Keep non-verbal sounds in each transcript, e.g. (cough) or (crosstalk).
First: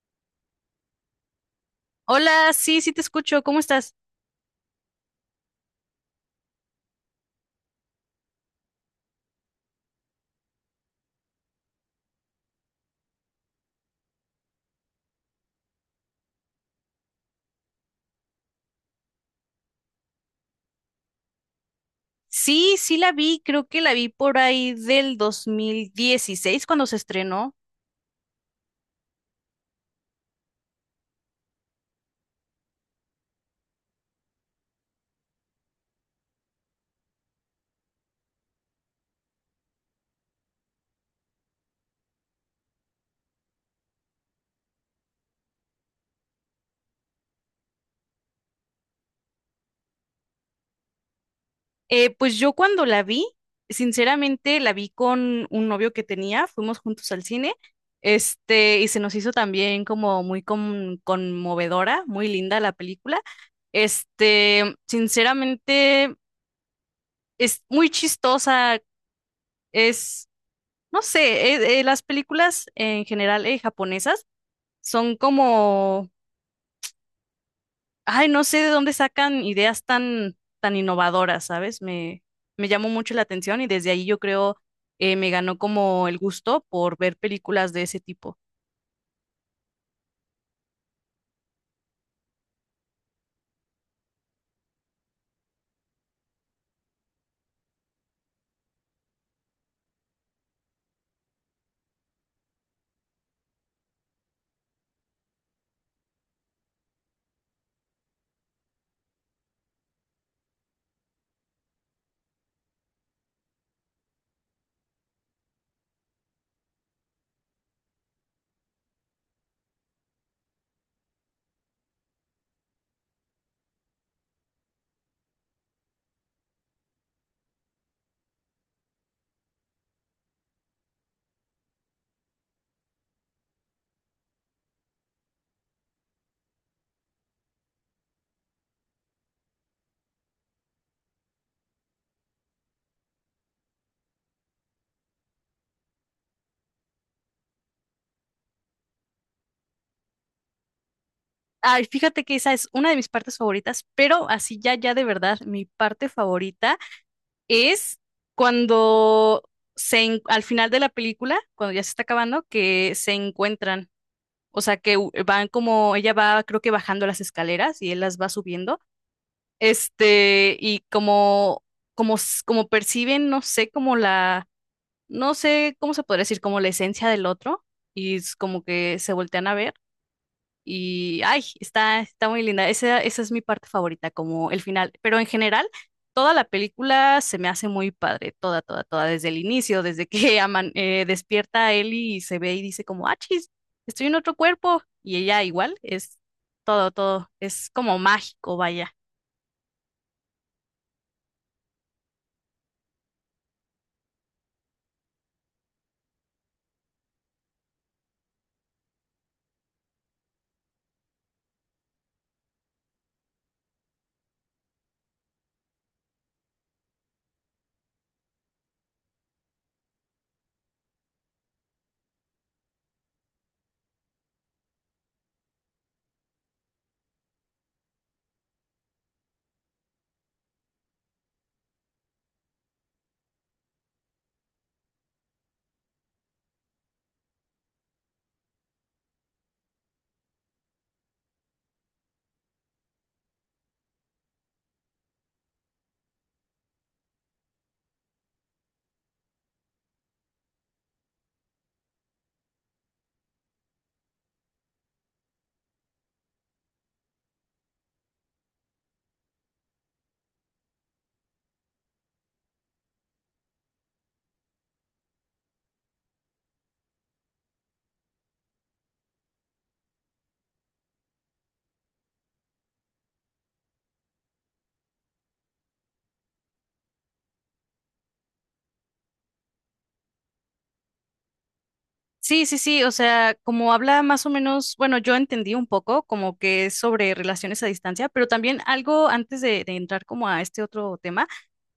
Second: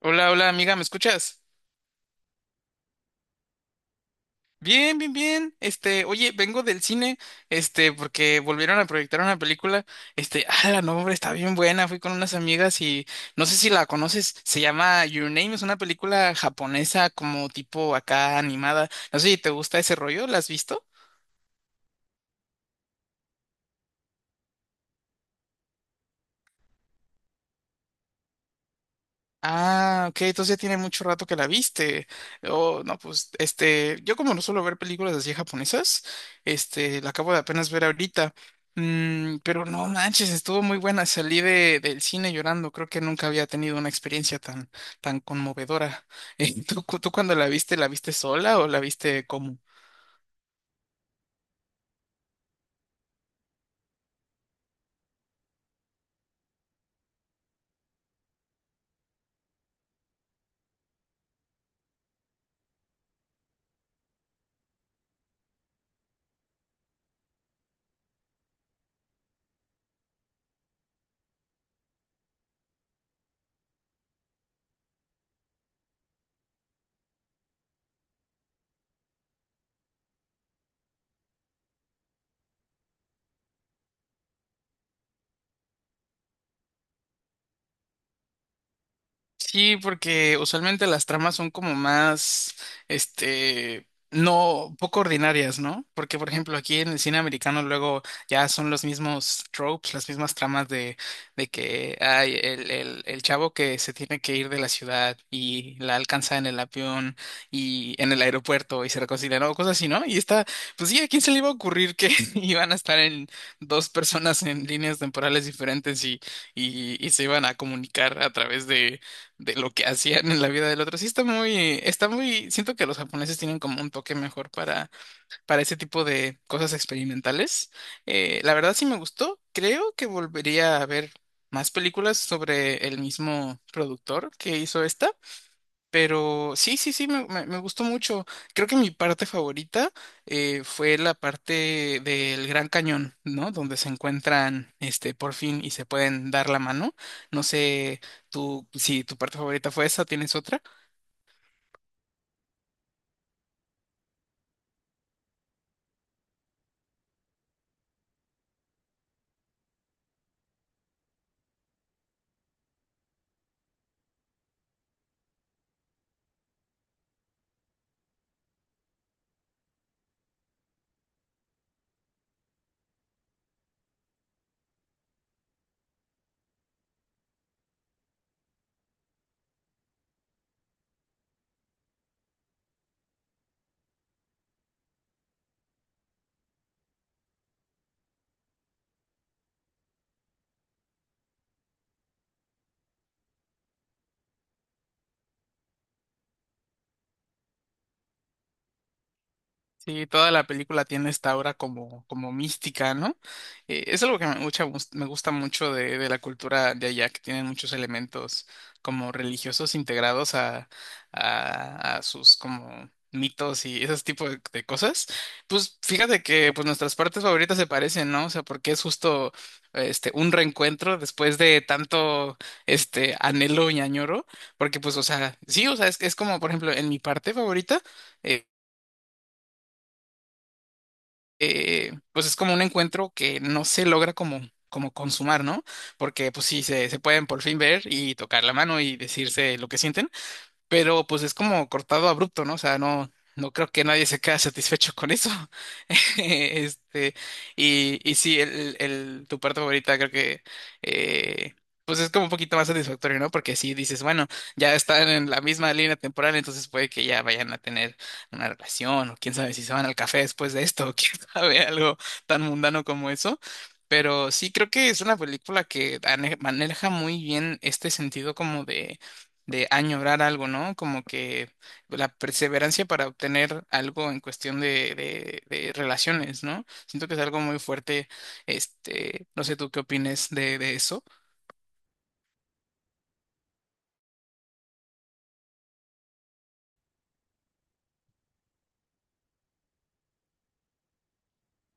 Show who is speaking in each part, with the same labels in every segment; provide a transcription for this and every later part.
Speaker 1: Hola, hola amiga, ¿me escuchas?
Speaker 2: Hola, sí, sí te escucho, ¿cómo estás?
Speaker 1: Bien, bien, bien. Oye, vengo del cine, porque volvieron a proyectar una película. La nombre está bien buena. Fui con unas amigas y no sé si la conoces. Se llama Your Name, es una película japonesa como tipo acá animada. No sé si te gusta ese rollo, ¿la has visto?
Speaker 2: Sí, sí la vi, creo que la vi por ahí del 2016 cuando se estrenó.
Speaker 1: Ah, ok, entonces ya tiene mucho rato que la viste. Oh, no, pues, yo como no suelo ver películas así japonesas, la acabo de apenas ver ahorita. Pero no manches, estuvo muy buena. Salí del cine llorando. Creo que nunca había tenido una experiencia tan, tan conmovedora. (laughs) ¿Tú cuando la viste sola o la viste como?
Speaker 2: Pues yo cuando la vi, sinceramente la vi con un novio que tenía, fuimos juntos al cine, este, y se nos hizo también como muy conmovedora, muy linda la película. Este, sinceramente es muy chistosa, es, no sé, las películas en general japonesas son como, ay, no sé de dónde sacan ideas tan, tan innovadoras, ¿sabes? Me llamó mucho la atención y desde ahí yo creo me ganó como el gusto por ver películas de ese tipo.
Speaker 1: Sí, porque usualmente las tramas son como más, no, poco ordinarias, ¿no? Porque, por ejemplo, aquí en el cine americano luego ya son los mismos tropes, las mismas tramas de que hay el chavo que se tiene que ir de la ciudad y la alcanza en el avión y en el aeropuerto y se reconcilian o cosas así, ¿no? Y está, pues sí, ¿a quién se le iba a ocurrir que (laughs) iban a estar en dos personas en líneas temporales diferentes y se iban a comunicar a través de lo que hacían en la vida del otro. Sí siento que los japoneses tienen como un toque mejor para ese tipo de cosas experimentales. La verdad sí me gustó. Creo que volvería a ver más películas sobre el mismo productor que hizo esta. Pero sí, sí, sí, me gustó mucho. Creo que mi parte favorita fue la parte del Gran Cañón, ¿no? Donde se encuentran, por fin y se pueden dar la mano. No sé, tú, si tu parte favorita fue esa, ¿tienes otra?
Speaker 2: Ay, fíjate que esa es una de mis partes favoritas, pero así ya, ya de verdad, mi parte favorita es cuando se, al final de la película, cuando ya se está acabando, que se encuentran. O sea, que van como, ella va, creo que bajando las escaleras y él las va subiendo. Este, y como, como, como perciben, no sé, como la, no sé cómo se podría decir, como la esencia del otro, y es como que se voltean a ver, y ay, está, está muy linda. Esa es mi parte favorita, como el final. Pero en general, toda la película se me hace muy padre, toda, toda, toda, desde el inicio, desde que (laughs) aman, despierta a Ellie y se ve y dice como, ah, chis, estoy en otro cuerpo, y ella igual, es todo, todo, es como mágico, vaya.
Speaker 1: Sí, toda la película tiene esta aura como mística, ¿no? Es algo que me gusta mucho de la cultura de allá, que tienen muchos elementos como religiosos integrados a, a sus como mitos y ese tipo de cosas. Pues fíjate que pues nuestras partes favoritas se parecen, ¿no? O sea, porque es justo un reencuentro después de tanto anhelo y añoro, porque pues, o sea, sí, o sea, es como, por ejemplo, en mi parte favorita. eh, pues es como un encuentro que no se logra como consumar, ¿no? Porque pues sí, se pueden por fin ver y tocar la mano y decirse lo que sienten, pero pues es como cortado abrupto, ¿no? O sea, no creo que nadie se quede satisfecho con eso. (laughs) Este, y sí, tu parte favorita creo que eh, pues es como un poquito más satisfactorio, ¿no? Porque sí dices, bueno, ya están en la misma línea temporal, entonces puede que ya vayan a tener una relación, o quién sabe si se van al café después de esto, (laughs) o quién sabe, algo tan mundano como eso. Pero sí creo que es una película que maneja muy bien este sentido como de añorar algo, ¿no? Como que la perseverancia para obtener algo en cuestión de relaciones, ¿no? Siento que es algo muy fuerte, no sé tú qué opines de eso.
Speaker 2: Sí, sí, sí, o sea, como habla más o menos, bueno, yo entendí un poco como que es sobre relaciones a distancia, pero también algo antes de entrar como a este otro tema,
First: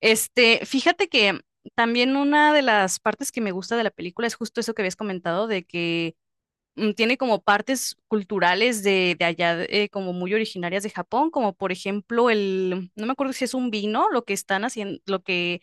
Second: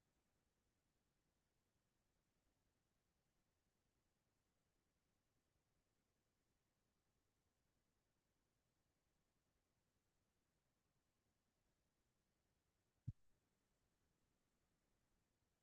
Speaker 2: este, fíjate que también una de las partes que me gusta de la película es justo eso que habías comentado, de que mm, tiene como partes culturales de allá, como muy originarias de Japón, como por ejemplo el, no me acuerdo si es un vino, lo que están haciendo, lo que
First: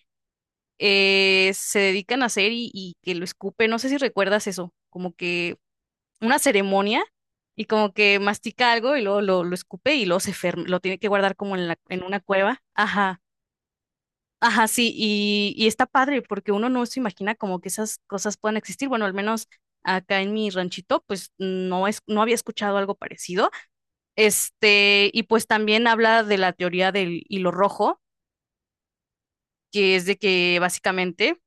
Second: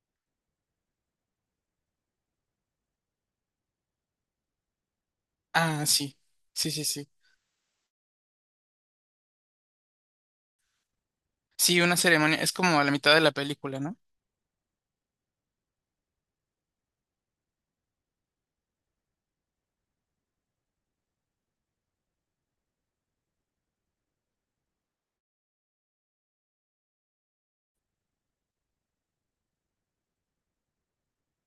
Speaker 2: se dedican a hacer y que lo escupe, no sé si recuerdas eso, como que
Speaker 1: Ah, sí,
Speaker 2: una
Speaker 1: sí, sí,
Speaker 2: ceremonia,
Speaker 1: sí.
Speaker 2: y como que mastica algo y luego lo escupe y luego se lo tiene que guardar como en la,
Speaker 1: Sí, una
Speaker 2: en una
Speaker 1: ceremonia, es
Speaker 2: cueva.
Speaker 1: como a la mitad de
Speaker 2: Ajá,
Speaker 1: la película, ¿no?
Speaker 2: ajá, sí, y está padre porque uno no se imagina como que esas cosas puedan existir. Bueno, al menos acá en mi ranchito, pues no es, no había escuchado algo parecido. Este, y pues también habla de la teoría del hilo rojo, que es de que básicamente,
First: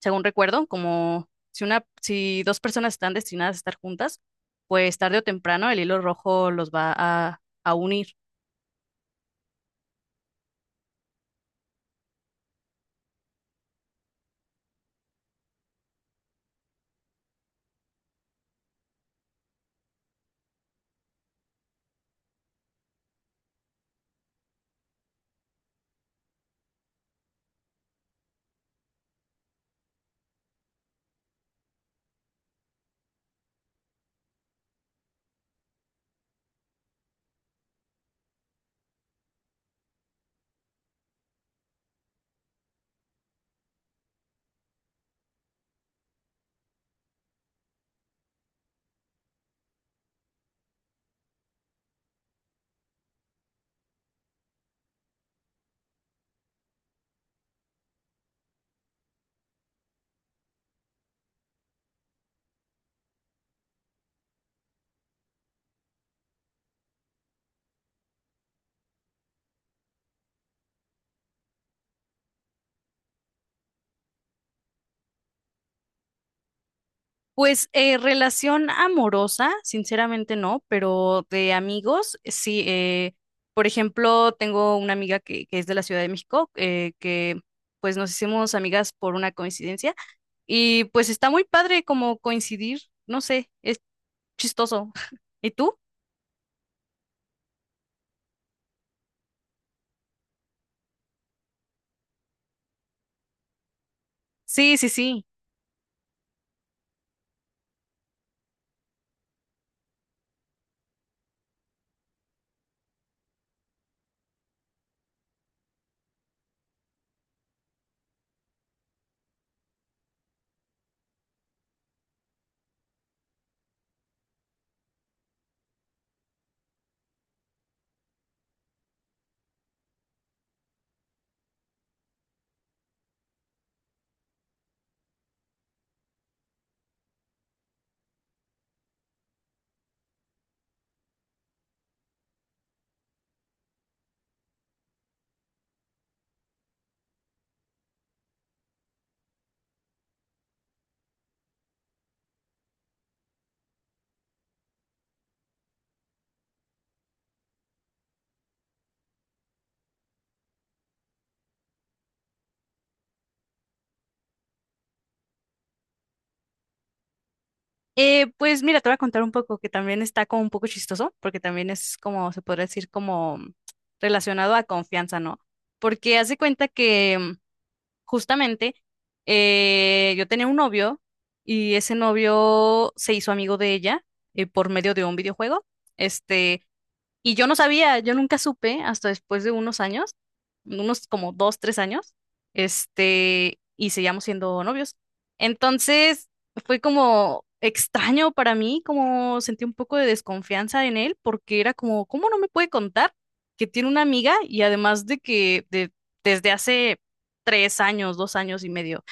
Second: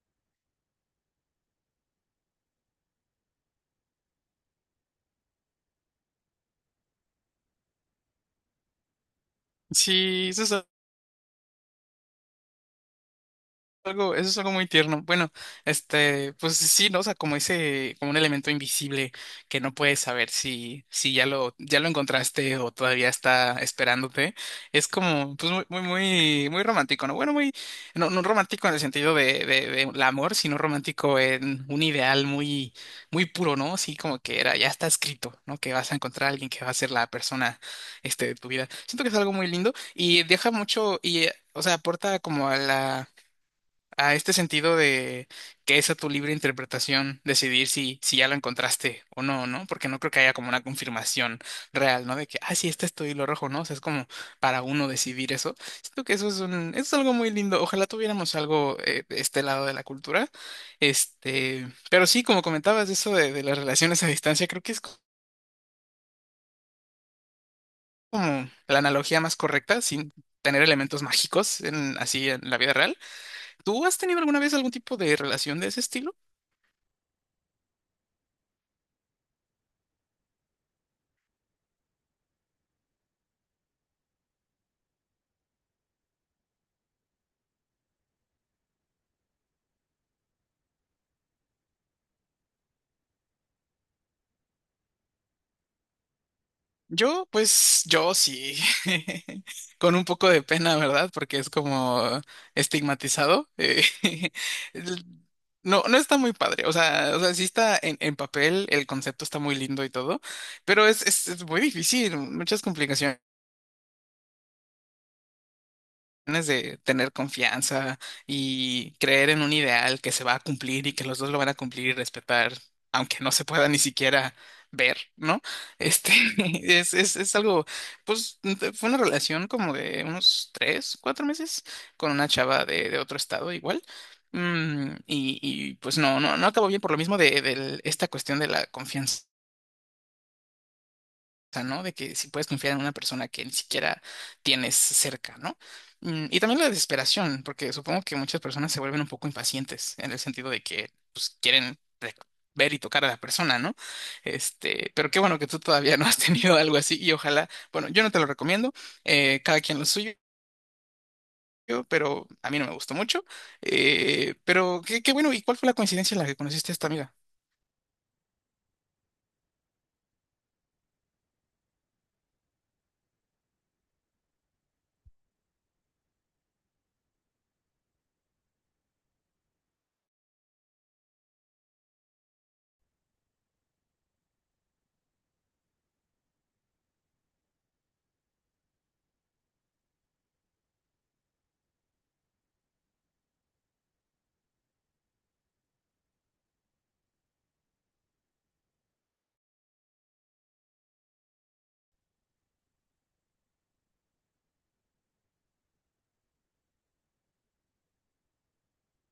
Speaker 2: según recuerdo, como si una, si dos personas están destinadas a estar juntas, pues tarde o temprano el hilo rojo los va a unir.
Speaker 1: Sí, eso es algo muy tierno. Bueno, pues sí, ¿no? O sea, como ese, como un elemento invisible que no puedes saber si ya lo encontraste o todavía está esperándote. Es como, pues muy, muy, muy, muy romántico, ¿no? Bueno, muy, no, no romántico en el sentido de el amor, sino romántico en un ideal muy, muy puro, ¿no? Así como que era, ya está escrito, ¿no? Que vas a encontrar a alguien que va a ser la persona, de tu vida. Siento que es algo muy lindo y deja mucho, o sea, aporta como a este sentido de que es a tu libre interpretación decidir si ya lo encontraste o no, ¿no? Porque no creo que haya como una confirmación real, ¿no? De que, ah, sí, este es tu hilo rojo, ¿no? O sea, es como para uno decidir eso. Siento que eso es algo muy lindo. Ojalá tuviéramos algo de este lado de la cultura. Pero sí, como comentabas, eso de las relaciones a distancia, creo que es como la analogía más correcta, sin tener elementos mágicos así en la vida real. ¿Tú has tenido alguna vez algún tipo de relación de ese estilo?
Speaker 2: Pues relación amorosa, sinceramente no, pero de amigos, sí. Por ejemplo, tengo una amiga que es de la Ciudad de México, que pues nos hicimos amigas por una coincidencia y pues está muy padre como coincidir, no sé, es chistoso. (laughs) ¿Y tú?
Speaker 1: Yo, pues, yo sí, (laughs) con un poco de pena, ¿verdad? Porque es como estigmatizado. (laughs)
Speaker 2: Sí, sí,
Speaker 1: El-
Speaker 2: sí.
Speaker 1: No, no está muy padre. O sea, sí está en papel, el concepto está muy lindo y todo, pero es muy difícil, muchas complicaciones. De tener confianza y creer en un ideal que se va a cumplir y que los dos lo van a cumplir y respetar, aunque no se pueda ni siquiera ver, ¿no? Este (laughs) es, es, es algo, pues fue una relación como de unos 3, 4 meses con una chava de otro estado igual. Y pues no acabó bien por lo mismo de esta cuestión de la confianza sea, ¿no? De que si puedes confiar en una persona que ni siquiera tienes cerca, ¿no? Y también la desesperación, porque supongo que muchas personas se vuelven un poco impacientes en el sentido de que pues, quieren ver y tocar a la persona, ¿no? Pero qué bueno que tú todavía no has (laughs) tenido algo así y ojalá, bueno, yo no te lo recomiendo, cada quien lo suyo. Pero a mí no me gustó mucho. Pero qué, qué bueno, ¿y cuál fue la coincidencia en la que conociste a esta amiga?
Speaker 2: Pues mira, te voy a contar un poco que también está como un poco chistoso, porque también es como, se podría decir, como relacionado a confianza, ¿no? Porque hace cuenta que mm, justamente, yo tenía un novio y ese novio se hizo amigo de ella por medio de un videojuego. Este, y yo no sabía, yo nunca supe hasta después de unos años, unos como dos, tres años, este, y seguíamos siendo novios. Entonces fue como extraño para mí, como sentí un poco de desconfianza en él, porque era como, ¿cómo no me puede contar que tiene una amiga? Y además de que desde hace tres años, dos años y medio.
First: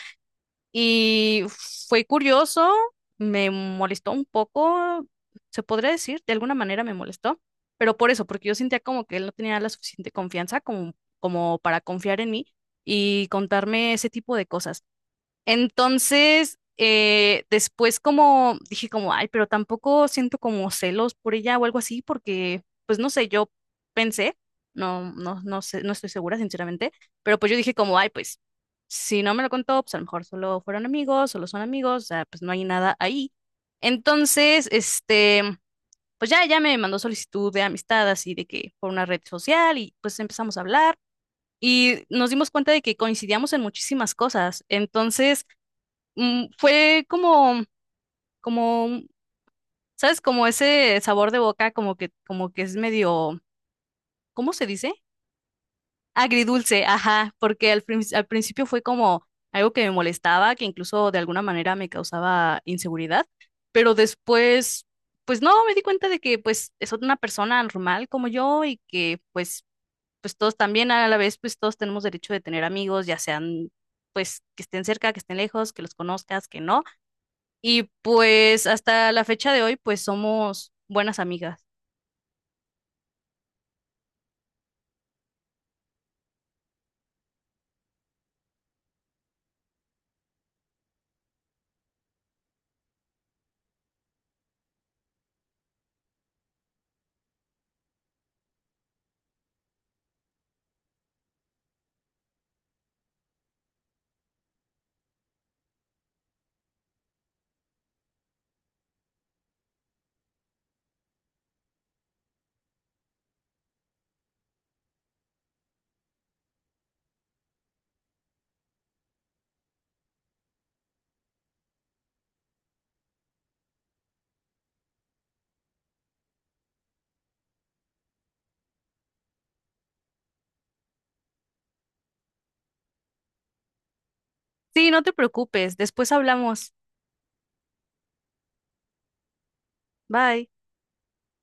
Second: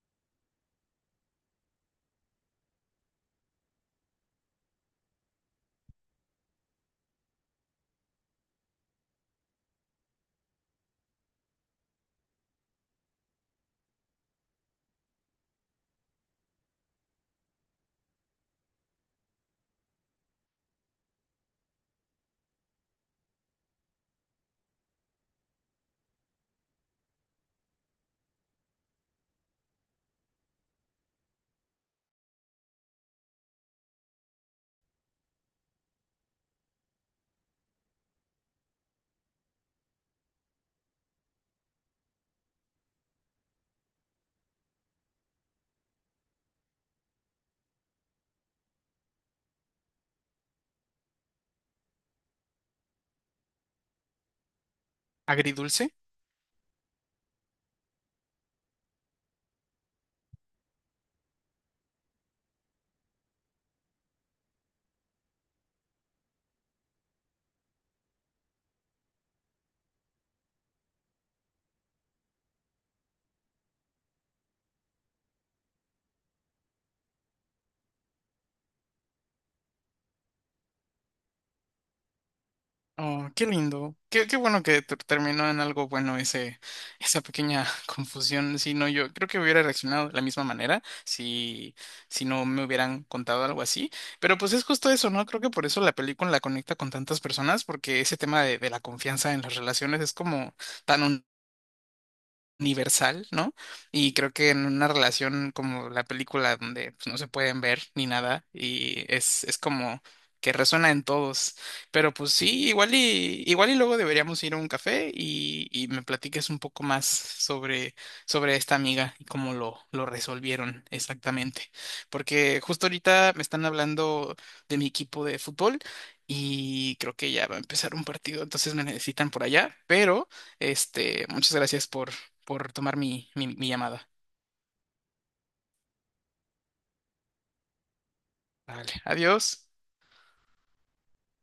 Speaker 2: Y fue curioso, me molestó un poco, se podría decir, de alguna manera me molestó, pero por eso, porque yo sentía como que él no tenía la suficiente confianza como, como para confiar en mí y contarme ese tipo de cosas. Entonces, después como dije como, ay, pero tampoco siento como celos por ella o algo así, porque, pues no sé, yo pensé, no, no, no sé, no estoy segura, sinceramente, pero pues yo dije como, ay, pues si no me lo contó, pues a lo mejor solo fueron amigos, solo son amigos, o sea, pues no hay nada ahí. Entonces, este, pues ya, ya me mandó solicitud de amistad, así de que por una red social y pues empezamos a hablar. Y nos dimos cuenta de que coincidíamos en muchísimas cosas. Entonces, mm, fue como, como, ¿sabes? Como ese sabor de boca, como que es medio, ¿cómo se dice?
Speaker 1: ¿Agridulce?
Speaker 2: Agridulce, ajá, porque al, al principio fue como algo que me molestaba, que incluso de alguna manera me causaba inseguridad, pero después, pues no, me di cuenta de que pues es una persona normal como yo y que pues, pues todos también a la vez, pues todos tenemos derecho de tener amigos, ya sean, pues que estén cerca, que estén lejos, que los conozcas, que no. Y pues hasta la fecha de hoy, pues somos buenas amigas.
Speaker 1: Oh, qué lindo. Qué, qué bueno que terminó en algo bueno ese, esa pequeña (laughs) confusión. Si no, yo creo que hubiera reaccionado de la misma manera si no me hubieran contado algo así. Pero pues es justo eso, ¿no? Creo que por eso la película la conecta con tantas personas, porque ese tema de la confianza en las relaciones es como tan universal, ¿no? Y creo que en una relación como la película donde pues, no se pueden ver ni nada y es como que resuena en todos. Pero pues sí, igual y luego deberíamos ir a un café y me platiques un poco más sobre esta amiga y cómo lo resolvieron exactamente. Porque justo ahorita me están hablando de mi equipo de fútbol y creo que ya va a empezar un partido, entonces me necesitan por allá, pero. Muchas gracias por tomar mi llamada.
Speaker 2: Sí, no te preocupes, después hablamos.
Speaker 1: Vale, adiós.
Speaker 2: Bye.